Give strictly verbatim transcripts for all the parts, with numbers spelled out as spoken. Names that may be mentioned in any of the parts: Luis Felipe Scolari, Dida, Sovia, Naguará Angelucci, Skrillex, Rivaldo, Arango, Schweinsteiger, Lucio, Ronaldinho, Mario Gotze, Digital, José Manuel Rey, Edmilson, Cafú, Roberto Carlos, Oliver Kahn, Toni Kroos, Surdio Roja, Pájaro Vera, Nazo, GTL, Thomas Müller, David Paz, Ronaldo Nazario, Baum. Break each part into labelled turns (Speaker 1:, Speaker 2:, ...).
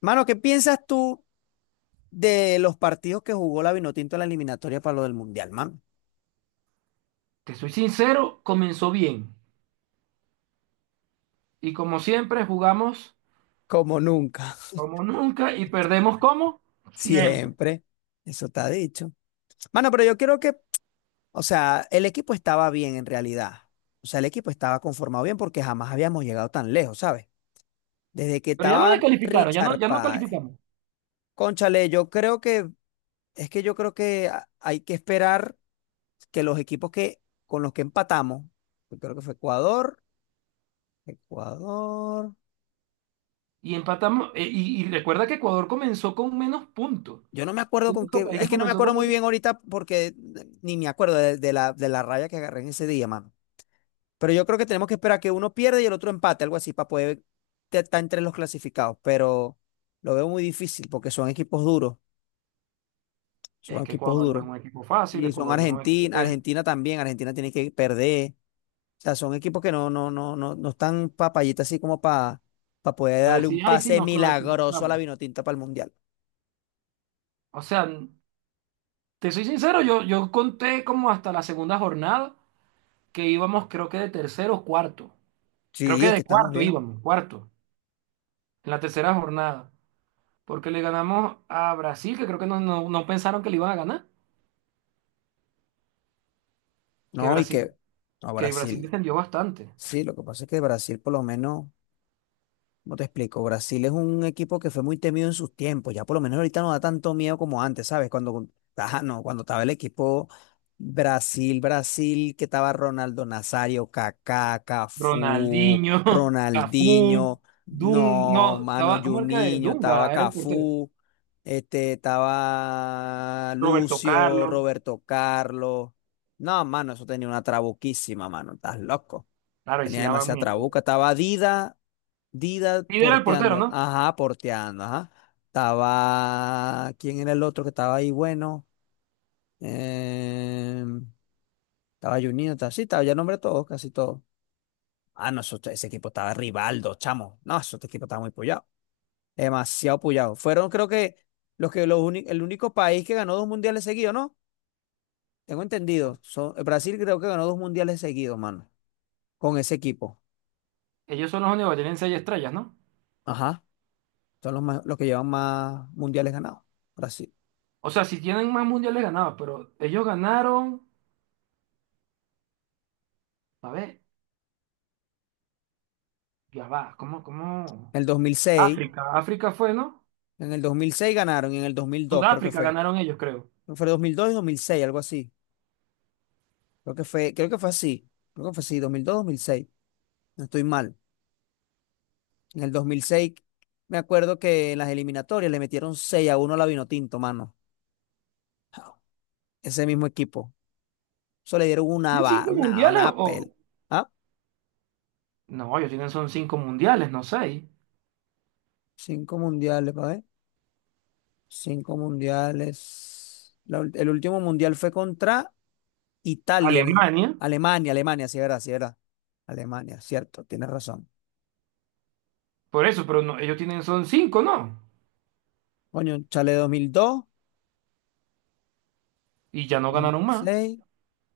Speaker 1: Mano, ¿qué piensas tú de los partidos que jugó la Vinotinto en la eliminatoria para lo del Mundial, man?
Speaker 2: Te soy sincero, comenzó bien. Y como siempre, jugamos
Speaker 1: Como nunca,
Speaker 2: como nunca y perdemos como siempre.
Speaker 1: siempre. Eso está dicho. Mano, pero yo creo que, o sea, el equipo estaba bien en realidad. O sea, el equipo estaba conformado bien porque jamás habíamos llegado tan lejos, ¿sabes? Desde que
Speaker 2: Pero ya no
Speaker 1: estaba
Speaker 2: descalificaron, ya no,
Speaker 1: Richard
Speaker 2: ya no
Speaker 1: Páez.
Speaker 2: calificamos.
Speaker 1: Cónchale, yo creo que, es que yo creo que a- hay que esperar que los equipos que, con los que empatamos, yo creo que fue Ecuador, Ecuador.
Speaker 2: Y empatamos. eh, y, y recuerda que Ecuador comenzó con menos puntos.
Speaker 1: Yo no me acuerdo
Speaker 2: El
Speaker 1: con
Speaker 2: único
Speaker 1: qué,
Speaker 2: país
Speaker 1: es
Speaker 2: que
Speaker 1: que no me
Speaker 2: comenzó con
Speaker 1: acuerdo muy
Speaker 2: menos.
Speaker 1: bien ahorita porque ni me acuerdo de, de la, de la raya que agarré en ese día, mano. Pero yo creo que tenemos que esperar que uno pierda y el otro empate, algo así, para poder te- estar entre los clasificados. Pero lo veo muy difícil porque son equipos duros, son
Speaker 2: Es que
Speaker 1: equipos
Speaker 2: Ecuador no
Speaker 1: duros.
Speaker 2: es un equipo fácil,
Speaker 1: Y son
Speaker 2: Ecuador es un equipo
Speaker 1: Argentina,
Speaker 2: que
Speaker 1: Argentina también, Argentina tiene que perder. O sea, son equipos que no, no, no, no, no están papayitas así como para poder
Speaker 2: a
Speaker 1: darle un
Speaker 2: decir, ay, sí,
Speaker 1: pase
Speaker 2: nos
Speaker 1: milagroso a la
Speaker 2: clasificamos.
Speaker 1: Vinotinta para el Mundial.
Speaker 2: O sea, te soy sincero, yo, yo conté como hasta la segunda jornada que íbamos, creo que de tercero o cuarto. Creo
Speaker 1: Sí,
Speaker 2: que
Speaker 1: es
Speaker 2: de
Speaker 1: que estamos
Speaker 2: cuarto
Speaker 1: bien.
Speaker 2: íbamos, cuarto, en la tercera jornada. Porque le ganamos a Brasil, que creo que no, no- no pensaron que le iban a ganar. Que
Speaker 1: No, y
Speaker 2: Brasil,
Speaker 1: que no,
Speaker 2: que Brasil
Speaker 1: Brasil.
Speaker 2: descendió bastante.
Speaker 1: Sí, lo que pasa es que Brasil, por lo menos, ¿cómo te explico? Brasil es un equipo que fue muy temido en sus tiempos. Ya por lo menos ahorita no da tanto miedo como antes, ¿sabes? Cuando, ah, no, cuando estaba el equipo Brasil, Brasil, que estaba Ronaldo Nazario, Kaká, Cafú,
Speaker 2: Ronaldinho, Cafú,
Speaker 1: Ronaldinho,
Speaker 2: Dun,
Speaker 1: no,
Speaker 2: no,
Speaker 1: mano,
Speaker 2: estaba, ¿cómo era que?
Speaker 1: Juninho, estaba
Speaker 2: Dunga era el portero.
Speaker 1: Cafú, este, estaba
Speaker 2: Roberto
Speaker 1: Lucio,
Speaker 2: Carlos,
Speaker 1: Roberto Carlos. No, mano, eso tenía una trabuquísima, mano, estás loco.
Speaker 2: claro, y si
Speaker 1: Tenía
Speaker 2: daban
Speaker 1: demasiada
Speaker 2: miedo.
Speaker 1: trabuca. Estaba Dida, Dida
Speaker 2: Líder era el portero,
Speaker 1: porteando.
Speaker 2: ¿no?
Speaker 1: Ajá, porteando, ajá. Estaba. ¿Quién era el otro que estaba ahí? Bueno. Em, estaba Juninho, estaba sí, estaba ya nombre todos, casi todos. Ah, no, eso- ese equipo estaba Rivaldo, chamo. No, ese equipo estaba muy pullado. Demasiado pullado. Fueron, creo que, los que los uni- el único país que ganó dos mundiales seguidos, ¿no? Tengo entendido. Son- Brasil creo que ganó dos mundiales seguidos, mano. Con ese equipo.
Speaker 2: Ellos son los únicos que tienen seis estrellas, ¿no?
Speaker 1: Ajá. Son los, más- los que llevan más mundiales ganados. Brasil.
Speaker 2: O sea, si tienen más mundiales ganados, pero ellos ganaron, a ver, ya va, ¿cómo, cómo?
Speaker 1: En el dos mil seis
Speaker 2: África, África fue, ¿no?
Speaker 1: en el dos mil seis ganaron y en el dos mil dos creo que
Speaker 2: Sudáfrica
Speaker 1: fue.
Speaker 2: ganaron ellos, creo.
Speaker 1: Creo que fue dos mil dos y dos mil seis algo así. Creo que fue, creo que fue así. Creo que fue así, dos mil dos dos mil mil seis. No estoy mal. En el dos mil seis me acuerdo que en las eliminatorias le metieron seis a uno a la Vinotinto, mano. Ese mismo equipo. Eso le dieron una,
Speaker 2: ¿Tienen
Speaker 1: va-
Speaker 2: cinco
Speaker 1: una,
Speaker 2: mundiales
Speaker 1: una pel.
Speaker 2: o?
Speaker 1: ¿Ah?
Speaker 2: No, ellos tienen son cinco mundiales, no seis.
Speaker 1: Cinco mundiales, pa' ver. Cinco mundiales. La ul- el último mundial fue contra Italia, eh,
Speaker 2: Alemania,
Speaker 1: Alemania, Alemania, sí, verdad, sí, verdad. Alemania, cierto, tienes razón.
Speaker 2: por eso, pero no, ellos tienen son cinco, ¿no?
Speaker 1: Coño, chale dos mil dos,
Speaker 2: Y ya no ganaron más.
Speaker 1: dos mil seis,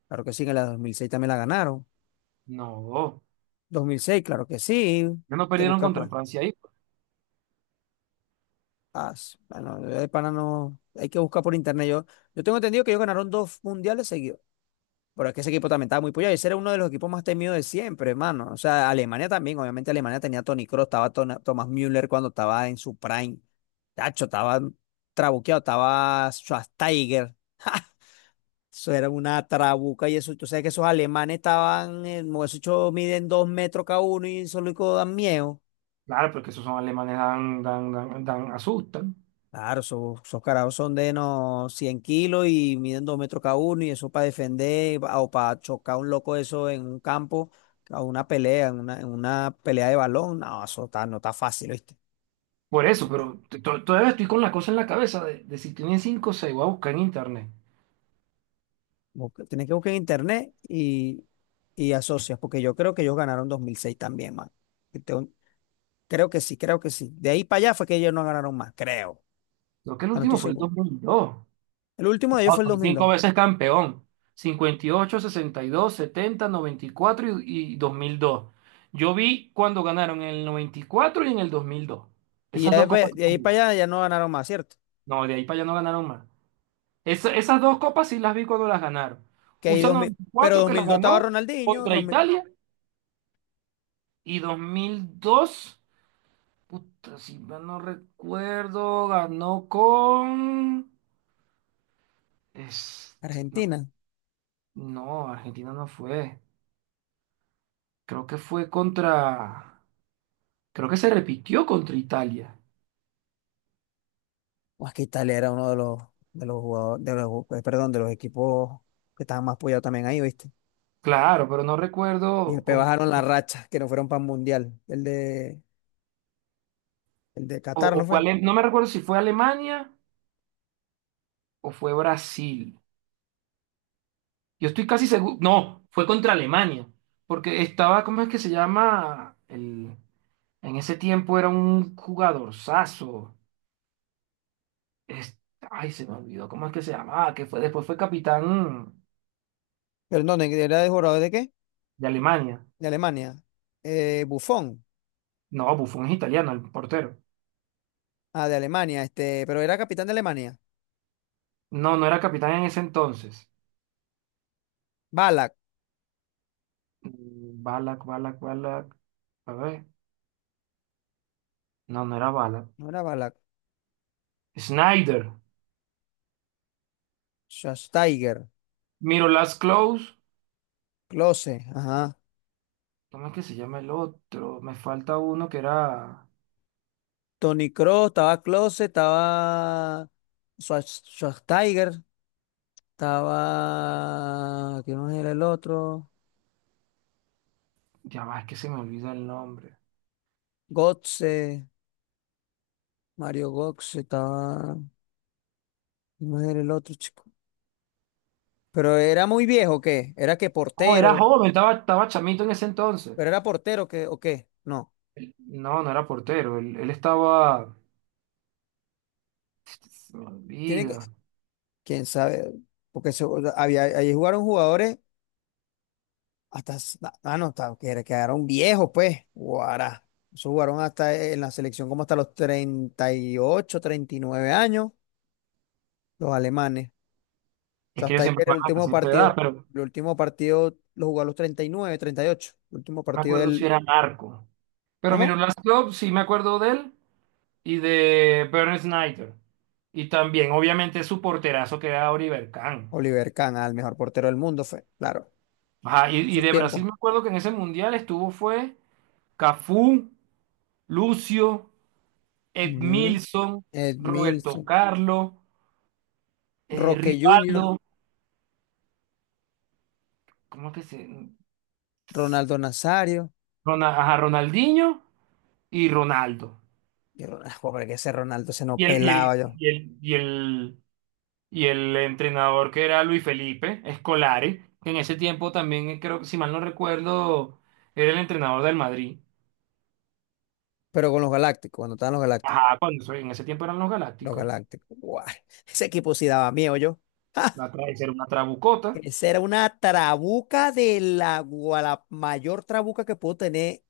Speaker 1: claro que sí, en la dos mil seis también la ganaron.
Speaker 2: No,
Speaker 1: dos mil seis, claro que sí,
Speaker 2: ya no
Speaker 1: de
Speaker 2: perdieron
Speaker 1: buscar
Speaker 2: contra
Speaker 1: por.
Speaker 2: Francia ahí.
Speaker 1: Ah, s- bueno, de pana no, hay que buscar por internet. Yo, yo tengo entendido que ellos ganaron dos mundiales seguidos. Pero es que ese equipo también estaba muy puyado. Ese era uno de los equipos más temidos de siempre, hermano. O sea, Alemania también. Obviamente Alemania tenía a Toni Kroos, estaba Tona- Thomas Müller cuando estaba en su prime. Tacho, estaba trabuqueado, estaba Schweinsteiger. Eso era una trabuca y eso. Tú sabes que esos alemanes estaban, eh, esos chos miden dos metros cada uno y solo y dan miedo.
Speaker 2: Claro, porque esos son alemanes, dan, dan, dan, dan- asustan.
Speaker 1: Claro, esos, esos carajos son de no cien kilos y miden dos metros cada uno y eso para defender pa- o para chocar un loco eso en un campo, a una pelea, en una, en una pelea de balón, no, eso está, no está fácil, ¿viste?
Speaker 2: Por eso, pero t- to- todavía estoy con la cosa en la cabeza de, de si tienen cinco o seis, voy a buscar en internet.
Speaker 1: Tienes que buscar en internet y, y asocias, porque yo creo que ellos ganaron dos mil seis también, man. Que tengo- creo que sí, creo que sí. De ahí para allá fue que ellos no ganaron más, creo.
Speaker 2: Creo que el
Speaker 1: No, no estoy
Speaker 2: último fue el dos
Speaker 1: seguro.
Speaker 2: mil dos.
Speaker 1: El último
Speaker 2: No,
Speaker 1: de ellos fue el
Speaker 2: son cinco
Speaker 1: dos mil dos.
Speaker 2: veces campeón. Cincuenta y ocho, sesenta y, dos, setenta, noventa y cuatro y y dos mil dos. Yo vi cuando ganaron en el noventa y cuatro y en el dos mil dos.
Speaker 1: Y
Speaker 2: Esas
Speaker 1: ya
Speaker 2: dos copas.
Speaker 1: de, de ahí para allá ya no ganaron más, ¿cierto?
Speaker 2: No, de ahí para allá no ganaron más. Esa- esas dos copas sí las vi cuando las ganaron.
Speaker 1: Que
Speaker 2: U
Speaker 1: ahí
Speaker 2: S A
Speaker 1: dos mil,
Speaker 2: noventa y
Speaker 1: pero
Speaker 2: cuatro que las
Speaker 1: dos mil dos estaba
Speaker 2: ganó
Speaker 1: Ronaldinho,
Speaker 2: contra Italia y dos mil dos. Puta, si mal no recuerdo, ganó con. es- No,
Speaker 1: Argentina.
Speaker 2: no, Argentina no fue. Creo que fue contra, creo que se repitió contra Italia.
Speaker 1: O es que Italia era uno de los, de los jugadores, de los, eh, perdón, de los equipos que estaban más apoyados también ahí, ¿viste?
Speaker 2: Claro, pero no
Speaker 1: Y
Speaker 2: recuerdo
Speaker 1: después
Speaker 2: con.
Speaker 1: bajaron la racha, que no fueron para el Mundial. El de, el de
Speaker 2: o,
Speaker 1: Qatar,
Speaker 2: o
Speaker 1: ¿no
Speaker 2: fue
Speaker 1: fue?
Speaker 2: Ale- no me recuerdo si fue Alemania o fue Brasil. Yo estoy casi seguro, no, fue contra Alemania, porque estaba, ¿cómo es que se llama? El, en ese tiempo era un jugadorzazo. Es- Ay, se me olvidó, ¿cómo es que se llamaba? Que fue, después fue capitán
Speaker 1: Pero no, ¿de- ¿era de jugador de qué?
Speaker 2: de Alemania.
Speaker 1: De Alemania. Eh, Buffon.
Speaker 2: No, Buffon es italiano, el portero.
Speaker 1: Ah, de Alemania, este, pero era capitán de Alemania.
Speaker 2: No, no era capitán en ese entonces.
Speaker 1: Balak,
Speaker 2: Mm, Balak, Balak, Balak. A ver. No, no era Balak.
Speaker 1: no era Balak.
Speaker 2: Snyder.
Speaker 1: Schweinsteiger,
Speaker 2: Miro Last Close.
Speaker 1: Klose, ajá.
Speaker 2: ¿Cómo es que se llama el otro? Me falta uno que era.
Speaker 1: Toni Kroos, estaba Klose, estaba Schwarz- Schwarzenegger. Estaba, ¿quién más era el otro?
Speaker 2: Ya va, es que se me olvida el nombre.
Speaker 1: Gotze, Mario Gotze, estaba, ¿quién más era el otro chico? Pero era muy viejo, ¿o ¿qué? Era que
Speaker 2: No, era
Speaker 1: portero,
Speaker 2: joven, estaba, estaba chamito en ese entonces.
Speaker 1: pero era portero, ¿qué? ¿O qué? No,
Speaker 2: El- No, no era portero. Él, él estaba. Se me
Speaker 1: tiene que,
Speaker 2: olvida.
Speaker 1: quién sabe, porque se- había, ahí jugaron jugadores hasta, s- ah, no, estaba- que era- quedaron viejos, pues, guará. Eso jugaron hasta eh, en la selección como hasta los treinta treinta y ocho treinta y nueve años, los alemanes.
Speaker 2: Es
Speaker 1: Yo
Speaker 2: que yo
Speaker 1: hasta
Speaker 2: siempre
Speaker 1: ayer
Speaker 2: me
Speaker 1: el
Speaker 2: van a
Speaker 1: último
Speaker 2: decir tu edad,
Speaker 1: partido,
Speaker 2: pero
Speaker 1: el último partido lo jugó a los treinta y nueve, treinta y ocho. El último
Speaker 2: no me
Speaker 1: partido
Speaker 2: acuerdo si
Speaker 1: del,
Speaker 2: era narco. Pero Miro
Speaker 1: ¿cómo?
Speaker 2: Last Close, sí me acuerdo de él. Y de Bernd Snyder. Y también, obviamente, su porterazo que era Oliver Kahn.
Speaker 1: Oliver Kahn, al mejor portero del mundo fue, claro,
Speaker 2: Ajá, y,
Speaker 1: en
Speaker 2: y
Speaker 1: esos
Speaker 2: de Brasil
Speaker 1: tiempos.
Speaker 2: me acuerdo que en ese mundial estuvo fue Cafú, Lucio,
Speaker 1: Ujú.
Speaker 2: Edmilson,
Speaker 1: Ed
Speaker 2: Roberto
Speaker 1: Milson,
Speaker 2: Carlos, eh,
Speaker 1: Roque Junior,
Speaker 2: Rivaldo, ¿cómo es que se?
Speaker 1: Ronaldo Nazario.
Speaker 2: Rona- ajá, Ronaldinho y Ronaldo.
Speaker 1: Yo, Ron- ah, joder, que ese Ronaldo se nos
Speaker 2: Y el, y el,
Speaker 1: pelaba yo.
Speaker 2: y el, y el, y el entrenador que era Luis Felipe Scolari, que en ese tiempo también, eh, creo, si mal no recuerdo, era el entrenador del Madrid.
Speaker 1: Pero con los Galácticos, cuando estaban los Galácticos,
Speaker 2: Ajá, cuando eso- en ese tiempo eran los
Speaker 1: los
Speaker 2: Galácticos.
Speaker 1: Galácticos, guau, ese equipo sí daba miedo yo. ¡Ja!
Speaker 2: La tra- esa era una trabucota.
Speaker 1: Esa era una trabuca de la, gua- la mayor trabuca que puedo tener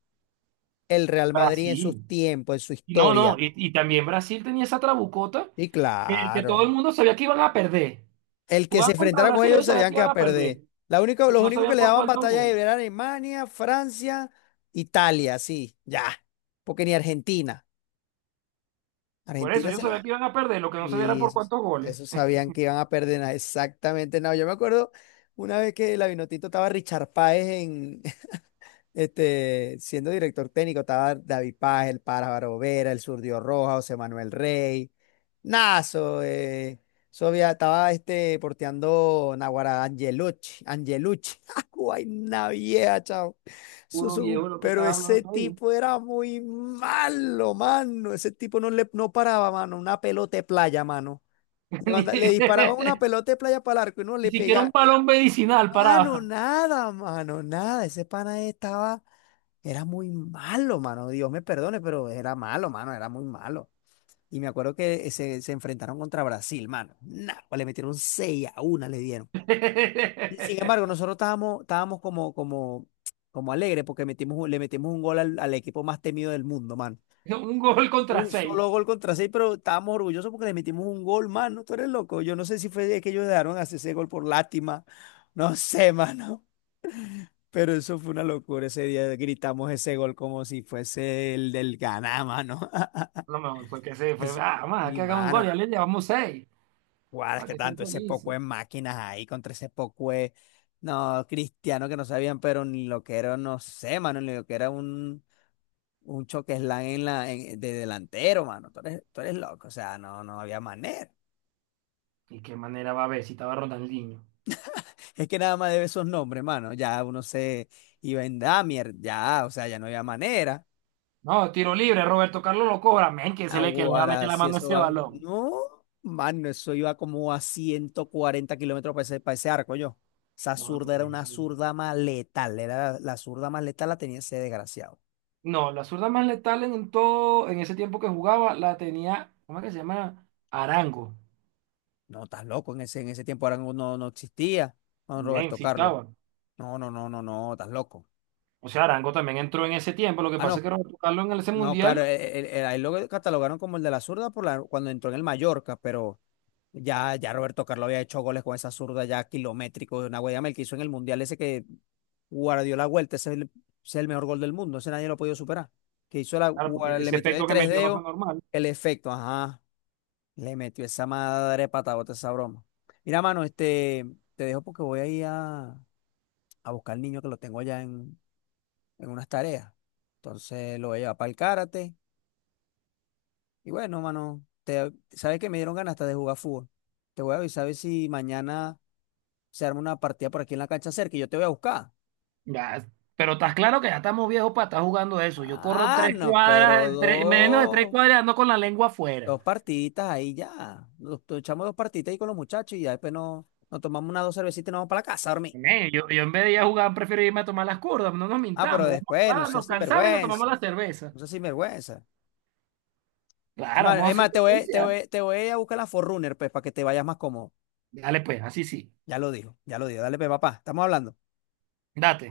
Speaker 1: el Real Madrid en sus
Speaker 2: Brasil.
Speaker 1: tiempos, en su
Speaker 2: Y no, no,
Speaker 1: historia.
Speaker 2: y, y también Brasil tenía esa trabucota
Speaker 1: Y
Speaker 2: que, que todo el
Speaker 1: claro,
Speaker 2: mundo sabía que iban a perder.
Speaker 1: el que se
Speaker 2: Jugaban contra
Speaker 1: enfrentara con
Speaker 2: Brasil,
Speaker 1: ellos
Speaker 2: ellos sabían
Speaker 1: sabían
Speaker 2: que
Speaker 1: que iba
Speaker 2: iban
Speaker 1: a
Speaker 2: a
Speaker 1: perder.
Speaker 2: perder,
Speaker 1: La única,
Speaker 2: pero
Speaker 1: los
Speaker 2: no
Speaker 1: únicos que
Speaker 2: sabían
Speaker 1: le
Speaker 2: por
Speaker 1: daban
Speaker 2: cuántos
Speaker 1: batalla
Speaker 2: goles.
Speaker 1: eran Alemania, Francia, Italia, sí, ya. Porque ni Argentina.
Speaker 2: Por eso,
Speaker 1: Argentina
Speaker 2: yo
Speaker 1: se lo.
Speaker 2: sabía que iban a perder, lo que no sabía era
Speaker 1: Y
Speaker 2: por
Speaker 1: esos,
Speaker 2: cuántos goles.
Speaker 1: esos sabían que iban a perder. na- Exactamente, no. Yo me acuerdo una vez que la Vinotinto estaba Richard Páez en, este, siendo director técnico, estaba David Paz, el Pájaro Vera, el Surdio Roja, José Manuel Rey, Nazo, eh, Sovia, estaba este, porteando Naguará Angelucci, Angelucci, ¡Ay, una vieja, chao! Eso es
Speaker 2: Puro
Speaker 1: un-
Speaker 2: viejo lo que
Speaker 1: pero
Speaker 2: estaba hablando
Speaker 1: ese
Speaker 2: tú ahí.
Speaker 1: tipo era muy malo, mano. Ese tipo no, le, no paraba, mano, una pelota de playa, mano. Le, manda- le disparaba una pelota de playa para el arco y no
Speaker 2: Ni,
Speaker 1: le
Speaker 2: ni siquiera
Speaker 1: pegaba.
Speaker 2: un balón medicinal
Speaker 1: Mano,
Speaker 2: paraba.
Speaker 1: nada, mano, nada. Ese pana estaba. Era muy malo, mano. Dios me perdone, pero era malo, mano. Era muy malo. Y me acuerdo que se, se enfrentaron contra Brasil, mano. Nah, pues le metieron seis a una, le dieron. Y sin embargo, nosotros estábamos, estábamos como, como, como alegres porque metimos, un- le metimos un gol al, al equipo más temido del mundo, mano.
Speaker 2: Un gol contra
Speaker 1: Un
Speaker 2: seis.
Speaker 1: solo gol contra seis, pero estábamos orgullosos porque le metimos un gol, mano. Tú eres loco. Yo no sé si fue de que ellos dejaron hacer ese gol por lástima. No sé, mano. Pero eso fue una locura. Ese día gritamos ese gol como si fuese el del Ganá, mano.
Speaker 2: Lo mejor fue que se fue,
Speaker 1: Es-
Speaker 2: ah, vamos
Speaker 1: y,
Speaker 2: que haga un gol,
Speaker 1: mano,
Speaker 2: ya le llevamos seis.
Speaker 1: guau, es
Speaker 2: Para
Speaker 1: que
Speaker 2: que sean
Speaker 1: tanto ese poco
Speaker 2: felices.
Speaker 1: de máquinas ahí contra ese poco de, no, cristianos que no sabían, pero ni lo que era, no sé, mano, ni lo que era un, un choque slam en la, en- de delantero, mano. Tú eres, tú eres loco, o sea, no, no había manera.
Speaker 2: ¿Y qué manera va a haber si estaba Ronaldinho?
Speaker 1: Es que nada más debe esos nombres, mano. Ya uno se iba en Damier, ya, o sea, ya no había manera.
Speaker 2: No, tiro libre, Roberto Carlos lo cobra. Men, que se le que le va a meter
Speaker 1: Ahora,
Speaker 2: la
Speaker 1: si
Speaker 2: mano a
Speaker 1: eso
Speaker 2: ese
Speaker 1: va.
Speaker 2: balón.
Speaker 1: No, mano, eso iba como a ciento cuarenta kilómetros para ese, para ese arco yo. Esa
Speaker 2: No,
Speaker 1: zurda
Speaker 2: por
Speaker 1: era una
Speaker 2: eso.
Speaker 1: zurda más letal. Era la, la zurda más letal la tenía ese desgraciado.
Speaker 2: No, la zurda más letal en, todo, en ese tiempo que jugaba, la tenía, ¿cómo es que se llama? Arango.
Speaker 1: No, estás loco. En ese, en ese tiempo ahora no, no no existía don
Speaker 2: Men,
Speaker 1: Roberto
Speaker 2: sí
Speaker 1: Carlos.
Speaker 2: estaba.
Speaker 1: No, no, no, no, no, estás loco.
Speaker 2: O sea, Arango también entró en ese tiempo. Lo que
Speaker 1: Ah,
Speaker 2: pasa es
Speaker 1: no,
Speaker 2: que Roberto Carlos en ese
Speaker 1: no, claro,
Speaker 2: mundial,
Speaker 1: él, él- él- a él lo catalogaron como el de la zurda por la, cuando entró en el Mallorca, pero ya, ya Roberto Carlos había hecho goles con esa zurda ya kilométrico de una Yamel que hizo en el Mundial ese que guardió la vuelta, ese es el, ese es el mejor gol del mundo, ese nadie lo ha podido superar. Que hizo la,
Speaker 2: claro,
Speaker 1: gua-
Speaker 2: porque
Speaker 1: le
Speaker 2: ese
Speaker 1: metió de
Speaker 2: efecto que
Speaker 1: tres
Speaker 2: metió no fue
Speaker 1: dedos
Speaker 2: normal.
Speaker 1: el efecto, ajá, le metió esa madre patabota, esa broma. Mira, mano, este, te dejo porque voy a ir a, a buscar al niño que lo tengo allá en, en unas tareas. Entonces lo voy a llevar para el karate. Y bueno, mano, te, sabes que me dieron ganas hasta de jugar fútbol. Te voy a avisar a ver si mañana se arma una partida por aquí en la cancha cerca y yo te voy a buscar.
Speaker 2: Ya, pero estás claro que ya estamos viejos para estar jugando eso. Yo corro
Speaker 1: Ah,
Speaker 2: tres
Speaker 1: no, pero
Speaker 2: cuadras, tres- menos de tres
Speaker 1: dos,
Speaker 2: cuadras ando con la lengua afuera.
Speaker 1: dos partiditas ahí ya. Nos nos echamos dos partiditas ahí con los muchachos y ya después nos, nos tomamos unas dos cervecitas y nos vamos para la casa a dormir.
Speaker 2: Men, yo, yo en vez de ir a jugar, prefiero irme a tomar las curvas, no nos
Speaker 1: Ah, pero
Speaker 2: mintamos. Vamos a
Speaker 1: después, no
Speaker 2: jugar,
Speaker 1: seas
Speaker 2: nos cansamos y nos tomamos
Speaker 1: sinvergüenza,
Speaker 2: la cerveza.
Speaker 1: no seas sinvergüenza.
Speaker 2: Claro,
Speaker 1: Hermano,
Speaker 2: vamos a
Speaker 1: es
Speaker 2: hacer
Speaker 1: más, te voy, te
Speaker 2: justicia.
Speaker 1: voy, te voy a buscar la Forrunner, pues, para que te vayas más cómodo.
Speaker 2: Dale pues, así sí.
Speaker 1: Ya lo digo, ya lo digo. Dale, pues, papá, estamos hablando.
Speaker 2: Date.